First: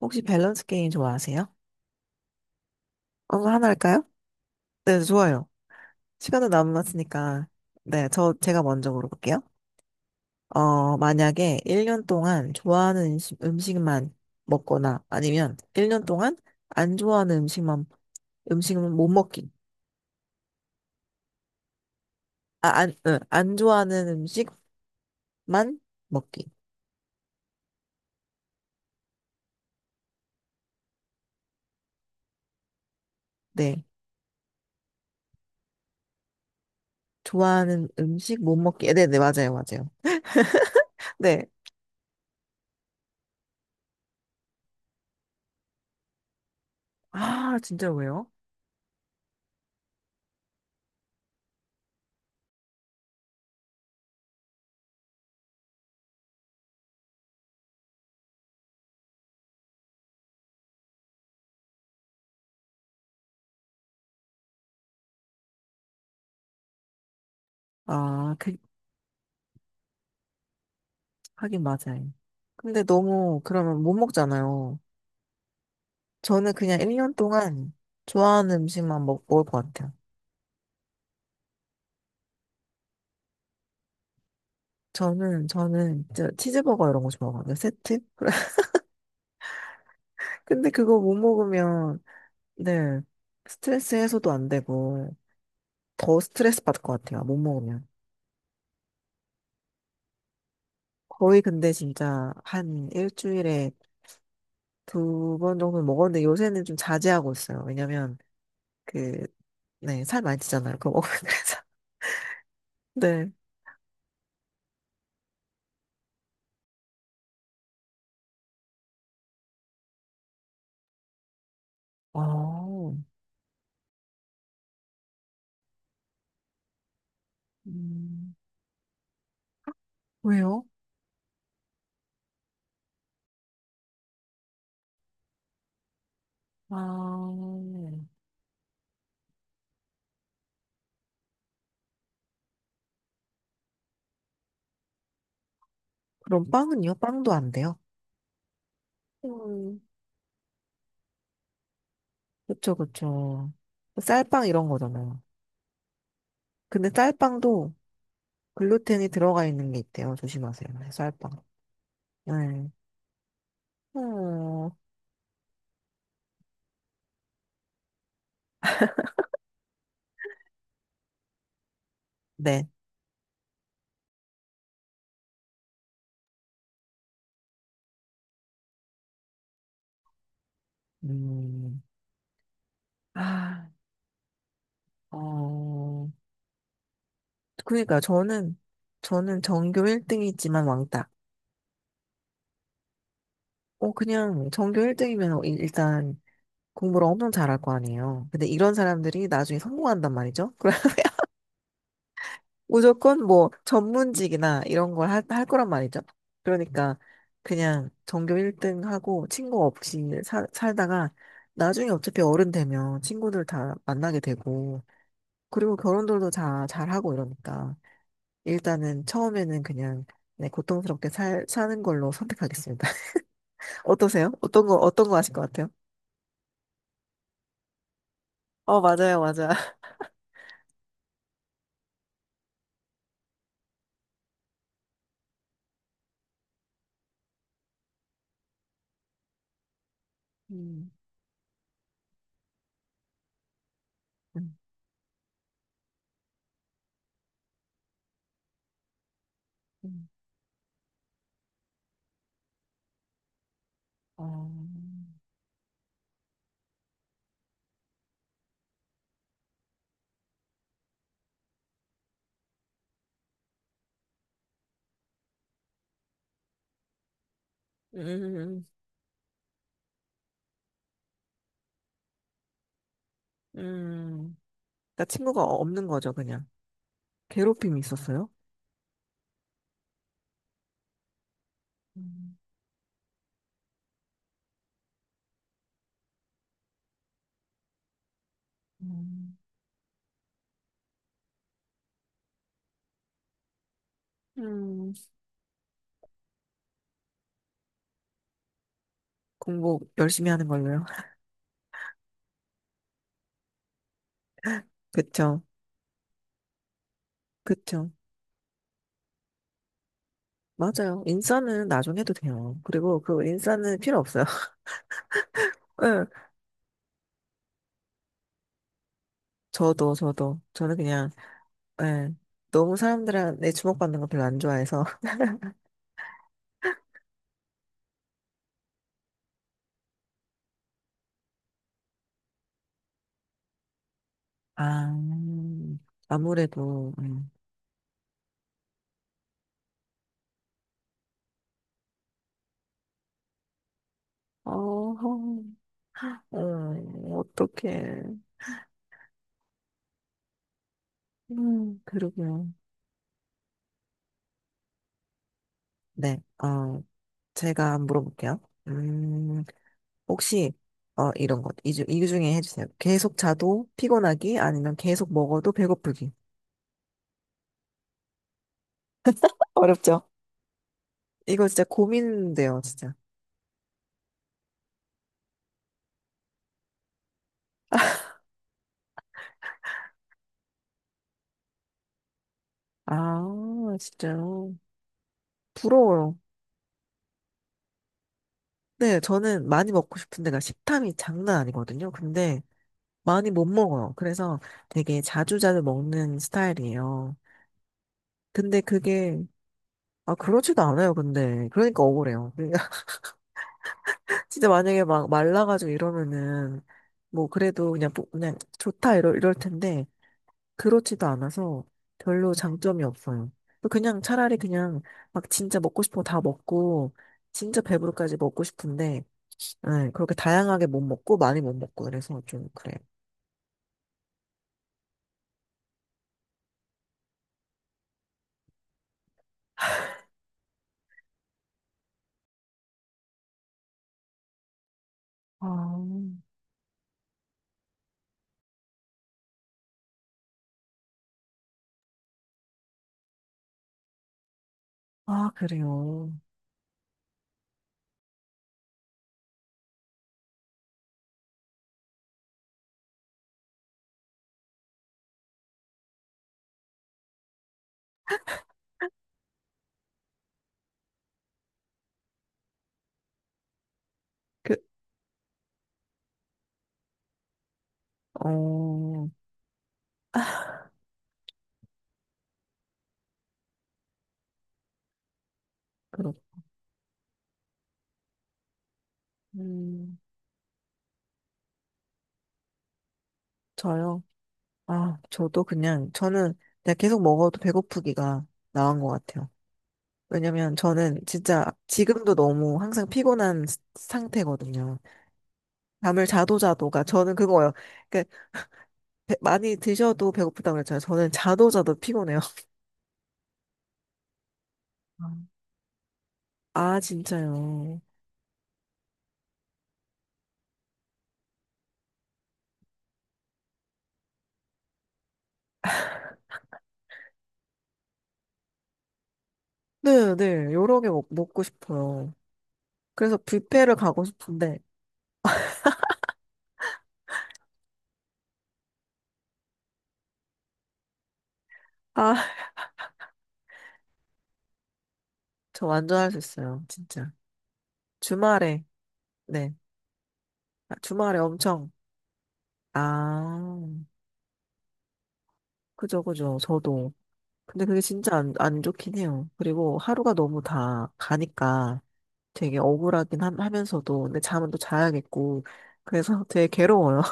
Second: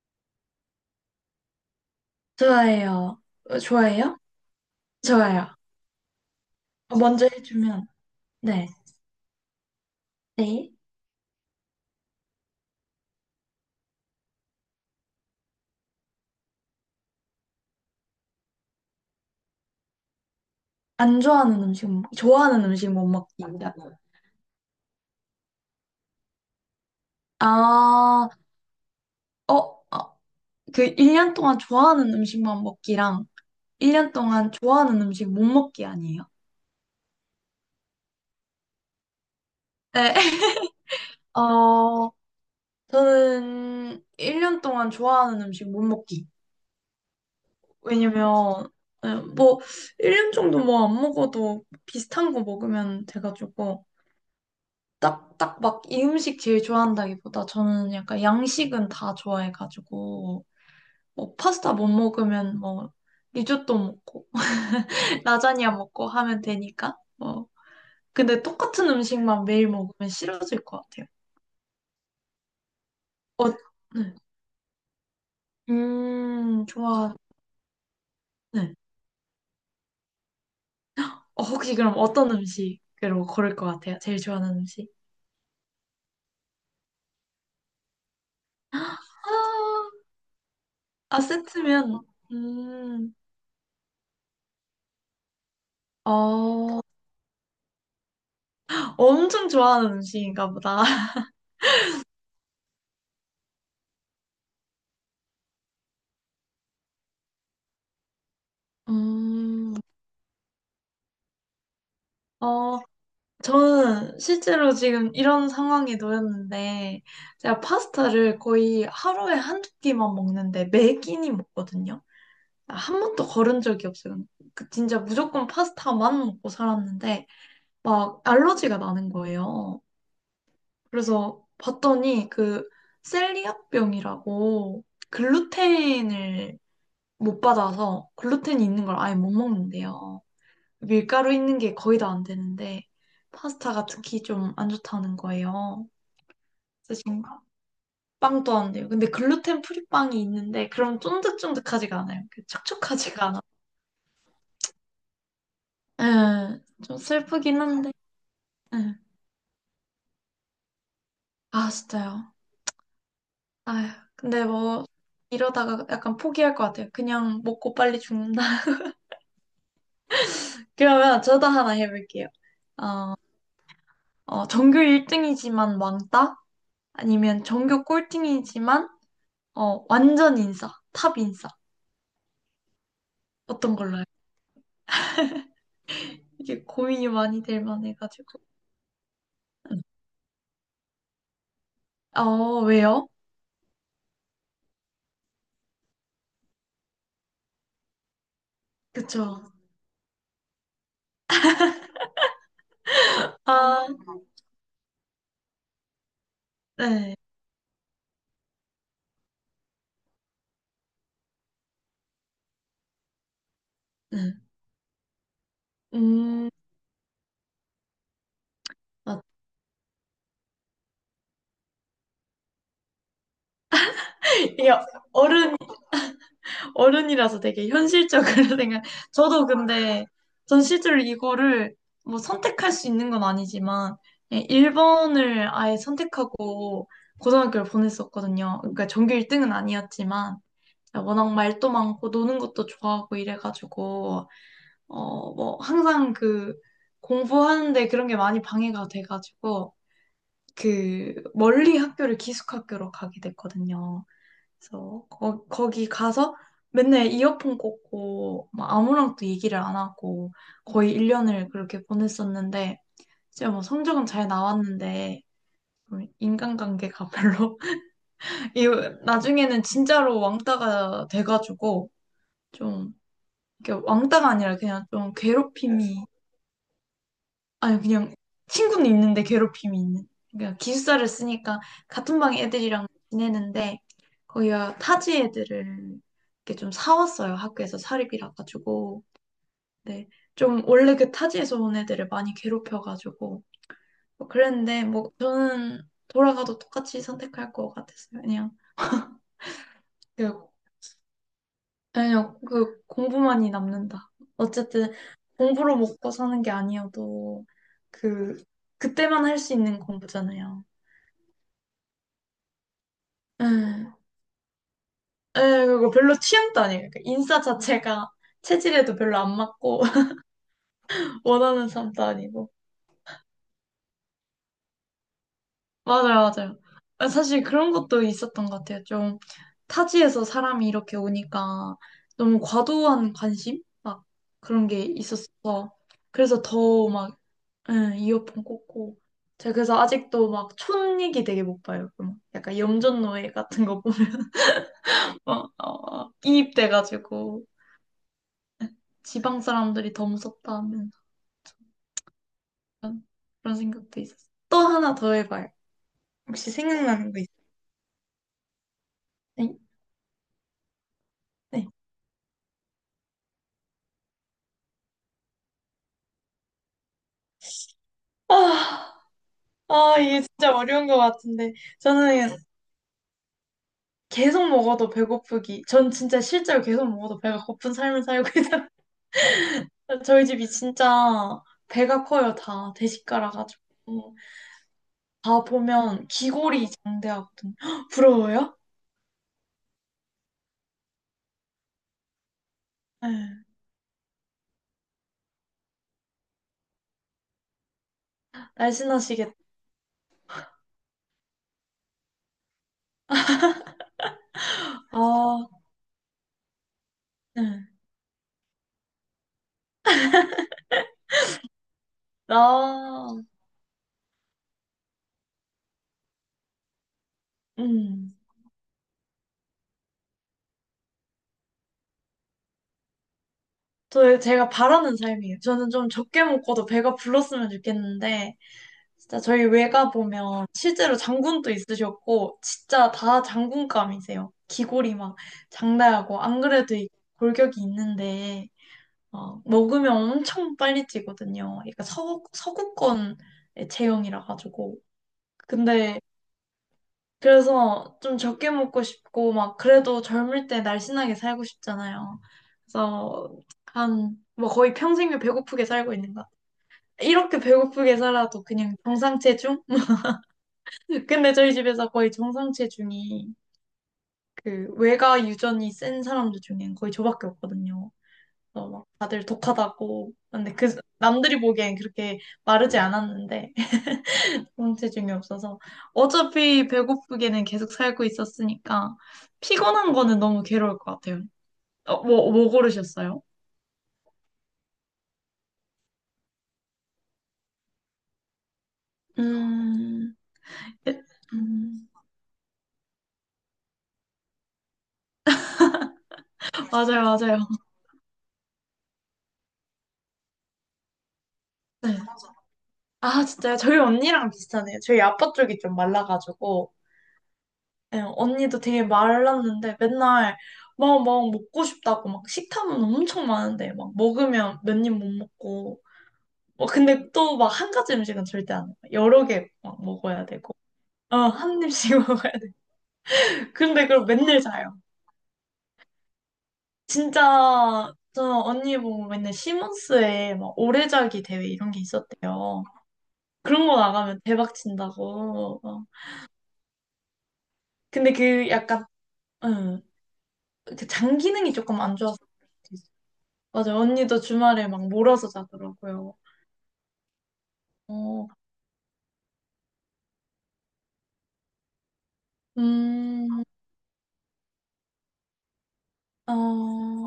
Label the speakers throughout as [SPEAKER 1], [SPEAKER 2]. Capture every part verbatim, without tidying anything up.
[SPEAKER 1] 혹시 밸런스 게임 좋아하세요?
[SPEAKER 2] 좋아해요.
[SPEAKER 1] 한번
[SPEAKER 2] 어,
[SPEAKER 1] 하나 할까요?
[SPEAKER 2] 좋아해요?
[SPEAKER 1] 네, 좋아요.
[SPEAKER 2] 좋아요.
[SPEAKER 1] 시간도
[SPEAKER 2] 어, 먼저
[SPEAKER 1] 남았으니까.
[SPEAKER 2] 해주면,
[SPEAKER 1] 네, 저, 제가
[SPEAKER 2] 네.
[SPEAKER 1] 먼저 물어볼게요.
[SPEAKER 2] 네.
[SPEAKER 1] 어, 만약에 일 년 동안 좋아하는 음식, 음식만 먹거나 아니면 일 년 동안 안 좋아하는 음식만, 음식은 못 먹기.
[SPEAKER 2] 안 좋아하는 음식, 못- 좋아하는
[SPEAKER 1] 아,
[SPEAKER 2] 음식
[SPEAKER 1] 안,
[SPEAKER 2] 못
[SPEAKER 1] 응,
[SPEAKER 2] 먹기.
[SPEAKER 1] 안 좋아하는 음식만 먹기.
[SPEAKER 2] 아, 어, 그 일 년 동안 좋아하는 음식만 먹기랑
[SPEAKER 1] 네.
[SPEAKER 2] 일 년 동안 좋아하는 음식 못 먹기 아니에요?
[SPEAKER 1] 좋아하는 음식 못 먹기. 네네, 맞아요, 맞아요.
[SPEAKER 2] 네.
[SPEAKER 1] 네.
[SPEAKER 2] 어, 저는 일 년 동안 좋아하는 음식 못 먹기.
[SPEAKER 1] 아, 진짜 왜요?
[SPEAKER 2] 왜냐면, 네, 뭐, 일 년 정도 뭐 안 먹어도 비슷한 거 먹으면 돼가지고. 딱, 딱 막 이 음식 제일 좋아한다기보다 저는 약간 양식은 다 좋아해가지고 뭐 파스타 못 먹으면 뭐 리조또 먹고 라자냐 먹고 하면 되니까 뭐
[SPEAKER 1] 아,
[SPEAKER 2] 근데
[SPEAKER 1] 그게
[SPEAKER 2] 똑같은 음식만 매일 먹으면 싫어질 것 같아요.
[SPEAKER 1] 하긴 맞아요. 근데 너무
[SPEAKER 2] 어,
[SPEAKER 1] 그러면 못
[SPEAKER 2] 네.
[SPEAKER 1] 먹잖아요. 저는
[SPEAKER 2] 음,
[SPEAKER 1] 그냥 일 년
[SPEAKER 2] 좋아.
[SPEAKER 1] 동안 좋아하는
[SPEAKER 2] 네.
[SPEAKER 1] 음식만 먹, 먹을 것 같아요.
[SPEAKER 2] 어, 혹시 그럼 어떤 음식으로 고를 것 같아요? 제일 좋아하는 음식?
[SPEAKER 1] 저는, 저는 진짜 치즈버거 이런 거 좋아하거든요. 세트?
[SPEAKER 2] 아,
[SPEAKER 1] 근데 그거 못
[SPEAKER 2] 아, 세트면
[SPEAKER 1] 먹으면, 네,
[SPEAKER 2] 음,
[SPEAKER 1] 스트레스 해소도 안 되고, 더 스트레스
[SPEAKER 2] 어,
[SPEAKER 1] 받을 것 같아요. 못 먹으면.
[SPEAKER 2] 엄청 좋아하는 음식인가 보다.
[SPEAKER 1] 거의 근데 진짜 한 일주일에 두 번 정도 는 먹었는데 요새는 좀 자제하고 있어요. 왜냐면, 그,
[SPEAKER 2] 음,
[SPEAKER 1] 네, 살 많이 찌잖아요. 그거 먹으면. 그래서.
[SPEAKER 2] 어,
[SPEAKER 1] 네.
[SPEAKER 2] 저는 실제로 지금 이런 상황에 놓였는데, 제가 파스타를 거의 하루에 한 두 끼만 먹는데, 매 끼니 먹거든요. 아,
[SPEAKER 1] 아,
[SPEAKER 2] 한 번도 거른 적이 없어요. 그 진짜 무조건 파스타만 먹고 살았는데, 막
[SPEAKER 1] 음.
[SPEAKER 2] 알러지가 나는 거예요.
[SPEAKER 1] 왜요?
[SPEAKER 2] 그래서 봤더니 그 셀리악병이라고 글루텐을 못
[SPEAKER 1] 아,
[SPEAKER 2] 받아서 글루텐이 있는 걸 아예 못 먹는데요. 밀가루 있는 게 거의 다 안 되는데 파스타가 특히 좀 안 좋다는 거예요.
[SPEAKER 1] 그럼 빵은요? 빵도
[SPEAKER 2] 쓰신가?
[SPEAKER 1] 안 돼요?
[SPEAKER 2] 빵도 안 돼요. 근데 글루텐
[SPEAKER 1] 음,
[SPEAKER 2] 프리 빵이 있는데 그럼 쫀득쫀득하지가 않아요. 그
[SPEAKER 1] 그쵸,
[SPEAKER 2] 촉촉하지가
[SPEAKER 1] 그쵸. 쌀빵 이런 거잖아요.
[SPEAKER 2] 않아. 예,
[SPEAKER 1] 근데
[SPEAKER 2] 좀 슬프긴
[SPEAKER 1] 쌀빵도
[SPEAKER 2] 한데. 예.
[SPEAKER 1] 글루텐이 들어가 있는 게 있대요. 조심하세요. 네, 쌀빵.
[SPEAKER 2] 아, 진짜요.
[SPEAKER 1] 네.
[SPEAKER 2] 아휴, 근데
[SPEAKER 1] 어,
[SPEAKER 2] 뭐 이러다가 약간 포기할 것 같아요. 그냥 먹고 빨리 죽는다. 그러면 저도 하나 해볼게요.
[SPEAKER 1] 네.
[SPEAKER 2] 어, 전교 일 등이지만 왕따? 아니면 전교 꼴등이지만 어, 완전 인싸, 탑 인싸.
[SPEAKER 1] 음, 아,
[SPEAKER 2] 어떤 걸로 해요?
[SPEAKER 1] 어,
[SPEAKER 2] 이게 고민이 많이 될
[SPEAKER 1] 그러니까
[SPEAKER 2] 만해가지고.
[SPEAKER 1] 저는, 저는 전교 일 등이지만 왕따.
[SPEAKER 2] 어, 왜요?
[SPEAKER 1] 어, 그냥 전교 일 등이면 일단 공부를 엄청 잘할 거 아니에요. 근데 이런 사람들이
[SPEAKER 2] 그쵸.
[SPEAKER 1] 나중에 성공한단 말이죠. 무조건 뭐
[SPEAKER 2] 아,
[SPEAKER 1] 전문직이나 이런 걸 할, 할 거란 말이죠. 그러니까
[SPEAKER 2] 네.
[SPEAKER 1] 그냥 전교 일 등 하고 친구 없이 살 살다가 나중에 어차피 어른 되면 친구들 다 만나게
[SPEAKER 2] 네.
[SPEAKER 1] 되고 그리고 결혼들도
[SPEAKER 2] 음,
[SPEAKER 1] 다 잘하고 이러니까 일단은
[SPEAKER 2] 맞-
[SPEAKER 1] 처음에는 그냥 네, 고통스럽게 살, 사는 걸로 선택하겠습니다. 어떠세요? 어떤
[SPEAKER 2] 이게
[SPEAKER 1] 거, 어떤 거 하실 것
[SPEAKER 2] 어른,
[SPEAKER 1] 같아요?
[SPEAKER 2] 어른이라서 되게 현실적으로
[SPEAKER 1] 어,
[SPEAKER 2] 생각,
[SPEAKER 1] 맞아요,
[SPEAKER 2] 저도
[SPEAKER 1] 맞아.
[SPEAKER 2] 근데, 전 실제로 이거를 뭐 선택할 수 있는 건 아니지만, 일 번을 아예 선택하고 고등학교를 보냈었거든요. 그러니까 전교 일 등은 아니었지만,
[SPEAKER 1] 음,
[SPEAKER 2] 워낙 말도 많고 노는 것도 좋아하고 이래가지고,
[SPEAKER 1] 음,
[SPEAKER 2] 어, 뭐, 항상 그, 공부하는데 그런 게 많이 방해가 돼가지고,
[SPEAKER 1] 음.
[SPEAKER 2] 그, 멀리 학교를 기숙학교로 가게 됐거든요.
[SPEAKER 1] 어,
[SPEAKER 2] 그래서, 거, 거기 가서 맨날 이어폰 꽂고, 막 아무랑도 얘기를 안 하고, 거의 일 년을 그렇게 보냈었는데, 이제 뭐 성적은 잘 나왔는데, 음, 인간관계가 별로,
[SPEAKER 1] 음,
[SPEAKER 2] 이 나중에는 진짜로 왕따가 돼가지고, 좀, 이렇게 왕따가
[SPEAKER 1] 음.
[SPEAKER 2] 아니라 그냥
[SPEAKER 1] 그러니까
[SPEAKER 2] 좀
[SPEAKER 1] 친구가 없는
[SPEAKER 2] 괴롭힘이
[SPEAKER 1] 거죠, 그냥. 괴롭힘이
[SPEAKER 2] 아니 그냥
[SPEAKER 1] 있었어요?
[SPEAKER 2] 친구는 있는데 괴롭힘이 있는. 그러니까 기숙사를 쓰니까 같은 방
[SPEAKER 1] 음,
[SPEAKER 2] 애들이랑 지내는데 거기가 타지 애들을 이렇게 좀 사왔어요. 학교에서 사립이라 가지고.
[SPEAKER 1] 음.
[SPEAKER 2] 네. 좀 원래 그 타지에서 온 애들을 많이 괴롭혀 가지고 뭐 그랬는데
[SPEAKER 1] 음,
[SPEAKER 2] 뭐 저는 돌아가도 똑같이 선택할 것 같았어요. 그냥
[SPEAKER 1] 공부 열심히
[SPEAKER 2] 그
[SPEAKER 1] 하는 걸로요.
[SPEAKER 2] 그냥 그 공부만이 남는다. 어쨌든
[SPEAKER 1] 그쵸,
[SPEAKER 2] 공부로 먹고 사는 게 아니어도
[SPEAKER 1] 그쵸.
[SPEAKER 2] 그 그때만 할 수 있는 공부잖아요.
[SPEAKER 1] 맞아요. 인싸는 나중에 해도 돼요. 그리고 그
[SPEAKER 2] 에,
[SPEAKER 1] 인싸는 필요 없어요.
[SPEAKER 2] 에, 그거
[SPEAKER 1] 예,
[SPEAKER 2] 별로 취향도 아니에요. 그러니까 인싸 자체가 체질에도 별로 안 맞고,
[SPEAKER 1] 저도, 저도. 저는 그냥,
[SPEAKER 2] 원하는 사람도
[SPEAKER 1] 예,
[SPEAKER 2] 아니고.
[SPEAKER 1] 너무 사람들한테 주목받는 거 별로 안 좋아해서.
[SPEAKER 2] 맞아요, 맞아요. 아, 사실 그런 것도 있었던 것 같아요. 좀 타지에서 사람이 이렇게 오니까 너무 과도한 관심? 막 그런 게
[SPEAKER 1] 아,
[SPEAKER 2] 있었어. 그래서 더
[SPEAKER 1] 아무래도,
[SPEAKER 2] 막,
[SPEAKER 1] 음.
[SPEAKER 2] 응 이어폰 꽂고. 제가 그래서 아직도 막 촌얘기 되게 못 봐요. 그럼 약간 염전노예 같은 거 보면
[SPEAKER 1] 어,
[SPEAKER 2] 막, 어, 어,
[SPEAKER 1] 음,
[SPEAKER 2] 이입돼가지고
[SPEAKER 1] 어떡해.
[SPEAKER 2] 지방 사람들이 더 무섭다.
[SPEAKER 1] 음, 그러게요.
[SPEAKER 2] 그런 그런 생각도 있었어. 또 하나 더 해봐요.
[SPEAKER 1] 네,
[SPEAKER 2] 혹시
[SPEAKER 1] 어,
[SPEAKER 2] 생각나는 거 있어요?
[SPEAKER 1] 제가 물어볼게요. 음,
[SPEAKER 2] 네.
[SPEAKER 1] 혹시 어 이런 것
[SPEAKER 2] 네.
[SPEAKER 1] 이, 중- 이 중에 해주세요. 계속 자도 피곤하기 아니면 계속 먹어도 배고프기.
[SPEAKER 2] 아, 아,
[SPEAKER 1] 어렵죠?
[SPEAKER 2] 이게 진짜 어려운 것
[SPEAKER 1] 이거
[SPEAKER 2] 같은데.
[SPEAKER 1] 진짜
[SPEAKER 2] 저는
[SPEAKER 1] 고민돼요, 진짜.
[SPEAKER 2] 계속 먹어도 배고프기. 전 진짜 실제로 계속 먹어도 배가 고픈 삶을 살고 있어요. 저희 집이 진짜 배가 커요, 다.
[SPEAKER 1] 아,
[SPEAKER 2] 대식가라가지고.
[SPEAKER 1] 진짜
[SPEAKER 2] 다 보면
[SPEAKER 1] 부러워요.
[SPEAKER 2] 기골이 장대하거든요. 부러워요?
[SPEAKER 1] 네, 저는 많이 먹고 싶은데가 식탐이 장난 아니거든요. 근데 많이 못
[SPEAKER 2] 네.
[SPEAKER 1] 먹어요. 그래서 되게 자주자주 먹는 스타일이에요. 근데 그게
[SPEAKER 2] 날씬하시겠다.
[SPEAKER 1] 아 그렇지도 않아요. 근데 그러니까 억울해요. 그러니까 진짜 만약에 막
[SPEAKER 2] 아,
[SPEAKER 1] 말라가지고 이러면은 뭐
[SPEAKER 2] 네.
[SPEAKER 1] 그래도 그냥 부- 그냥 좋다 이럴 이럴 텐데. 그렇지도 않아서 별로 음. 장점이
[SPEAKER 2] 나,
[SPEAKER 1] 없어요. 그냥 차라리 그냥 막 진짜 먹고 싶은 거 다 먹고 진짜 배부르까지
[SPEAKER 2] 음.
[SPEAKER 1] 먹고 싶은데 네, 그렇게 다양하게 못 먹고 많이 못 먹고 그래서 좀 그래요.
[SPEAKER 2] 저, 제가 바라는 삶이에요. 저는 좀 적게 먹고도 배가 불렀으면 좋겠는데, 진짜 저희 외가 보면 실제로 장군도 있으셨고, 진짜 다 장군감이세요. 기골이 막
[SPEAKER 1] 아,
[SPEAKER 2] 장대하고, 안 그래도 이 골격이 있는데, 어, 먹으면 엄청 빨리 찌거든요. 그러니까 서구, 서구권의 체형이라 가지고.
[SPEAKER 1] 아,
[SPEAKER 2] 근데
[SPEAKER 1] 그래요.
[SPEAKER 2] 그래서 좀 적게 먹고 싶고, 막, 그래도 젊을 때 날씬하게 살고 싶잖아요. 그래서, 한, 뭐 거의 평생을 배고프게 살고 있는 것 같아요. 이렇게 배고프게 살아도 그냥 정상 체중? 근데 저희 집에서 거의 정상 체중이
[SPEAKER 1] 그,
[SPEAKER 2] 그 외가 유전이 센 사람들 중엔 거의 저밖에 없거든요. 그래서 막
[SPEAKER 1] 어,
[SPEAKER 2] 다들 독하다고. 근데 그, 남들이 보기엔 그렇게 마르지 않았는데, 공체중이 없어서
[SPEAKER 1] 그렇,
[SPEAKER 2] 어차피 배고프게는 계속 살고 있었으니까 피곤한
[SPEAKER 1] 음,
[SPEAKER 2] 거는 너무 괴로울 것 같아요. 어, 뭐, 뭐 고르셨어요?
[SPEAKER 1] 저요. 아, 저도 그냥 저는 그냥 계속 먹어도 배고프기가 나은 것 같아요.
[SPEAKER 2] 음,
[SPEAKER 1] 왜냐면
[SPEAKER 2] 에,
[SPEAKER 1] 저는 진짜
[SPEAKER 2] 음,
[SPEAKER 1] 지금도 너무 항상 피곤한 스- 상태거든요. 잠을 자도 자도가
[SPEAKER 2] 맞아요,
[SPEAKER 1] 저는
[SPEAKER 2] 맞아요.
[SPEAKER 1] 그거예요. 그러니까 배- 많이 드셔도 배고프다고 그랬잖아요. 저는 자도 자도
[SPEAKER 2] 네.
[SPEAKER 1] 피곤해요. 음.
[SPEAKER 2] 아, 진짜요? 저희 언니랑 비슷하네요. 저희 아빠 쪽이 좀 말라가지고,
[SPEAKER 1] 아, 진짜요?
[SPEAKER 2] 예, 언니도 되게 말랐는데 맨날 막, 막 먹고 싶다고 막 식탐은 엄청 많은데 막 먹으면 몇 입 못 먹고, 뭐 근데 또 막 한 가지 음식은 절대 안 해요. 여러 개 막
[SPEAKER 1] 네,
[SPEAKER 2] 먹어야
[SPEAKER 1] 네.
[SPEAKER 2] 되고.
[SPEAKER 1] 여러 개 먹,
[SPEAKER 2] 어,
[SPEAKER 1] 먹고
[SPEAKER 2] 한 입씩
[SPEAKER 1] 싶어요.
[SPEAKER 2] 먹어야 돼.
[SPEAKER 1] 그래서 뷔페를
[SPEAKER 2] 근데
[SPEAKER 1] 가고
[SPEAKER 2] 그걸 맨날
[SPEAKER 1] 싶은데,
[SPEAKER 2] 자요. 진짜 저 언니 보고 맨날 시몬스에 막 오래자기 대회 이런 게
[SPEAKER 1] 아,
[SPEAKER 2] 있었대요. 그런 거 나가면 대박 친다고.
[SPEAKER 1] 저
[SPEAKER 2] 어.
[SPEAKER 1] 완전 할 수 있어요. 진짜.
[SPEAKER 2] 근데 그
[SPEAKER 1] 주말에,
[SPEAKER 2] 약간
[SPEAKER 1] 네.
[SPEAKER 2] 응,
[SPEAKER 1] 아, 주말에
[SPEAKER 2] 그장 기능이
[SPEAKER 1] 엄청,
[SPEAKER 2] 조금 안 좋아서 그럴 수도 있어요. 맞아요.
[SPEAKER 1] 아,
[SPEAKER 2] 언니도 주말에 막 몰아서
[SPEAKER 1] 그죠,
[SPEAKER 2] 자더라고요.
[SPEAKER 1] 그죠. 저도. 근데 그게 진짜
[SPEAKER 2] 어,
[SPEAKER 1] 안, 안 좋긴 해요. 그리고 하루가 너무 다 가니까 되게 억울하긴 하,
[SPEAKER 2] 음,
[SPEAKER 1] 면서도 근데 잠은 또 자야겠고, 그래서 되게 괴로워요.
[SPEAKER 2] 어,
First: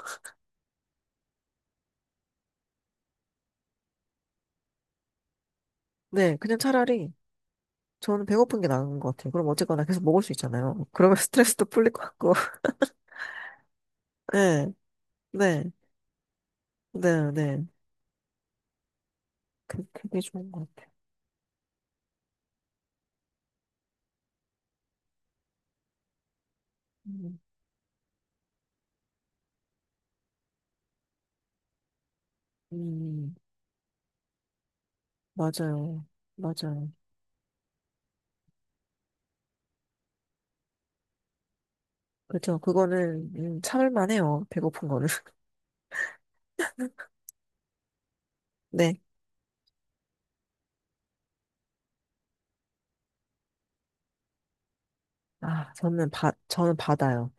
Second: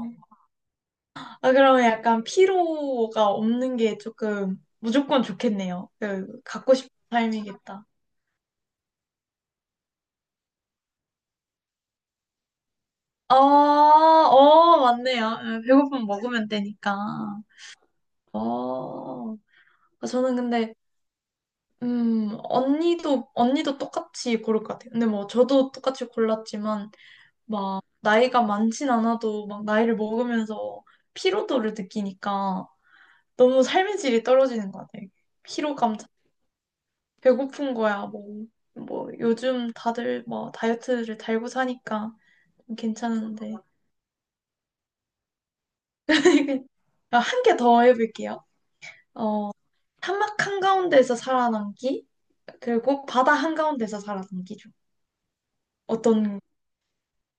[SPEAKER 2] 아, 그러면 약간 피로가 없는 게 조금 무조건 좋겠네요.
[SPEAKER 1] 네,
[SPEAKER 2] 그,
[SPEAKER 1] 그냥
[SPEAKER 2] 갖고 싶은
[SPEAKER 1] 차라리
[SPEAKER 2] 삶이겠다.
[SPEAKER 1] 저는 배고픈 게 나은 것 같아요. 그럼 어쨌거나 계속 먹을 수 있잖아요. 그러면 스트레스도 풀릴 것 같고.
[SPEAKER 2] 어,
[SPEAKER 1] 네,
[SPEAKER 2] 어, 맞네요.
[SPEAKER 1] 네,
[SPEAKER 2] 예, 배고프면 먹으면 되니까.
[SPEAKER 1] 네, 네.
[SPEAKER 2] 어,
[SPEAKER 1] 그,
[SPEAKER 2] 그러니까
[SPEAKER 1] 그게
[SPEAKER 2] 저는
[SPEAKER 1] 좋은 것
[SPEAKER 2] 근데,
[SPEAKER 1] 같아요.
[SPEAKER 2] 음, 언니도, 언니도 똑같이 고를 것 같아요. 근데 뭐, 저도 똑같이 골랐지만,
[SPEAKER 1] 음,
[SPEAKER 2] 막, 나이가 많진 않아도, 막, 나이를 먹으면서 피로도를 느끼니까,
[SPEAKER 1] 음,
[SPEAKER 2] 너무 삶의 질이 떨어지는 것 같아요. 피로감,
[SPEAKER 1] 맞아요. 맞아요.
[SPEAKER 2] 배고픈 거야, 뭐. 뭐, 요즘 다들 뭐, 다이어트를 달고 사니까
[SPEAKER 1] 그렇죠. 그거는
[SPEAKER 2] 괜찮은데.
[SPEAKER 1] 음, 참을 만해요. 배고픈 거는.
[SPEAKER 2] 한 개 더 해볼게요.
[SPEAKER 1] 네.
[SPEAKER 2] 어, 사막 한가운데에서 살아남기, 그리고 바다 한가운데서 살아남기죠.
[SPEAKER 1] 아, 저는 바,
[SPEAKER 2] 어떤
[SPEAKER 1] 저는 바다요.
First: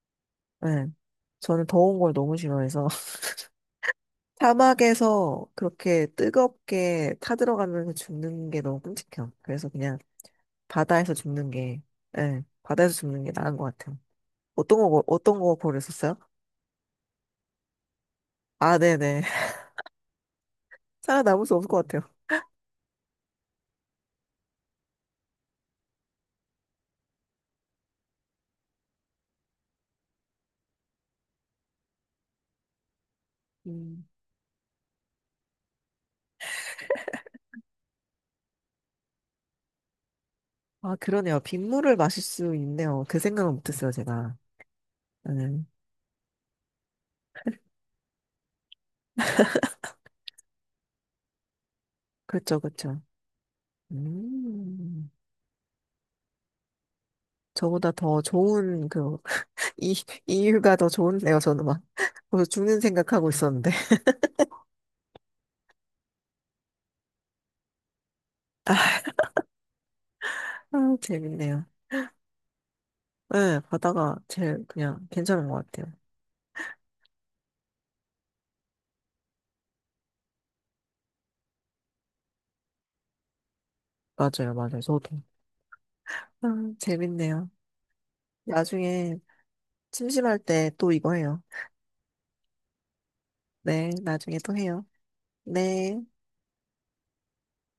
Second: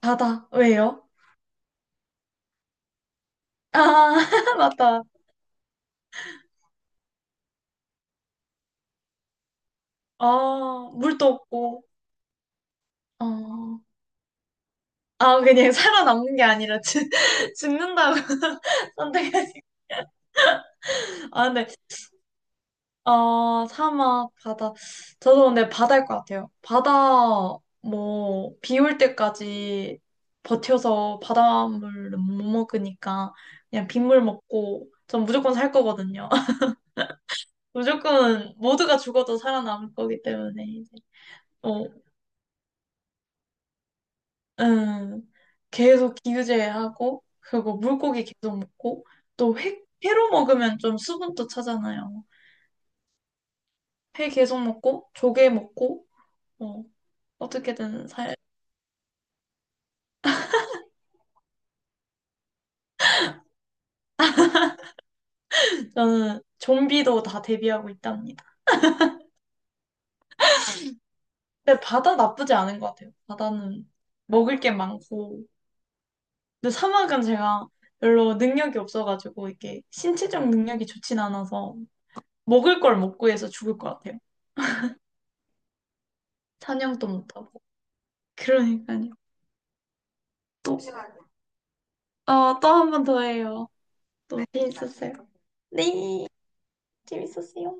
[SPEAKER 2] 바다?
[SPEAKER 1] 네.
[SPEAKER 2] 왜요?
[SPEAKER 1] 저는 더운 걸 너무 싫어해서
[SPEAKER 2] 아, 맞다.
[SPEAKER 1] 사막에서 그렇게 뜨겁게 타들어가면서 죽는 게 너무 끔찍해요. 그래서 그냥
[SPEAKER 2] 아,
[SPEAKER 1] 바다에서
[SPEAKER 2] 물도
[SPEAKER 1] 죽는 게,
[SPEAKER 2] 없고.
[SPEAKER 1] 예, 바다에서 죽는 게 나은 것
[SPEAKER 2] 어.
[SPEAKER 1] 같아요. 어떤 거,
[SPEAKER 2] 아,
[SPEAKER 1] 어떤 거
[SPEAKER 2] 그냥
[SPEAKER 1] 고르셨어요?
[SPEAKER 2] 살아남는 게 아니라 죽, 죽는다고
[SPEAKER 1] 아, 네네.
[SPEAKER 2] 선택하시. 아,
[SPEAKER 1] 살아남을 수
[SPEAKER 2] 근데
[SPEAKER 1] 없을 것 같아요.
[SPEAKER 2] 어, 사막, 바다. 저도 근데 바다일 것 같아요. 바다 뭐 비 올 때까지 버텨서 바닷물은 못 먹으니까 그냥
[SPEAKER 1] 음.
[SPEAKER 2] 빗물 먹고 전 무조건 살 거거든요. 무조건 모두가 죽어도 살아남을 거기 때문에 이제
[SPEAKER 1] 아, 그러네요.
[SPEAKER 2] 어,
[SPEAKER 1] 빗물을 마실 수 있네요. 그 생각은 못했어요, 제가.
[SPEAKER 2] 음,
[SPEAKER 1] 네.
[SPEAKER 2] 계속 기우제하고 그리고 물고기 계속 먹고 또 회, 회로 먹으면 좀 수분도 차잖아요.
[SPEAKER 1] 그렇죠, 그렇죠.
[SPEAKER 2] 회 계속 먹고
[SPEAKER 1] 음.
[SPEAKER 2] 조개 먹고 어,
[SPEAKER 1] 저보다
[SPEAKER 2] 어떻게든
[SPEAKER 1] 더
[SPEAKER 2] 살
[SPEAKER 1] 좋은, 그, 이, 이유가 더 좋은데요, 저는 막. 벌써 죽는 생각하고 있었는데.
[SPEAKER 2] 저는 좀비도 다 대비하고 있답니다.
[SPEAKER 1] 아, 아, 재밌네요.
[SPEAKER 2] 근데 바다 나쁘지 않은 것 같아요.
[SPEAKER 1] 네,
[SPEAKER 2] 바다는
[SPEAKER 1] 바다가
[SPEAKER 2] 먹을
[SPEAKER 1] 제일
[SPEAKER 2] 게
[SPEAKER 1] 그냥
[SPEAKER 2] 많고
[SPEAKER 1] 괜찮은 것 같아요.
[SPEAKER 2] 근데 사막은 제가 별로 능력이 없어가지고 이게 신체적 능력이 좋진 않아서 먹을 걸 못 구해서 죽을 것 같아요.
[SPEAKER 1] 맞아요, 맞아요. 저도. 아,
[SPEAKER 2] 사냥도 못
[SPEAKER 1] 재밌네요.
[SPEAKER 2] 하고. 그러니까요.
[SPEAKER 1] 나중에 심심할 때
[SPEAKER 2] 또,
[SPEAKER 1] 또 이거 해요.
[SPEAKER 2] 어, 또 한 번 더 해요.
[SPEAKER 1] 네, 나중에
[SPEAKER 2] 또
[SPEAKER 1] 또 해요.
[SPEAKER 2] 재밌었어요.
[SPEAKER 1] 네.
[SPEAKER 2] 네, 재밌었어요.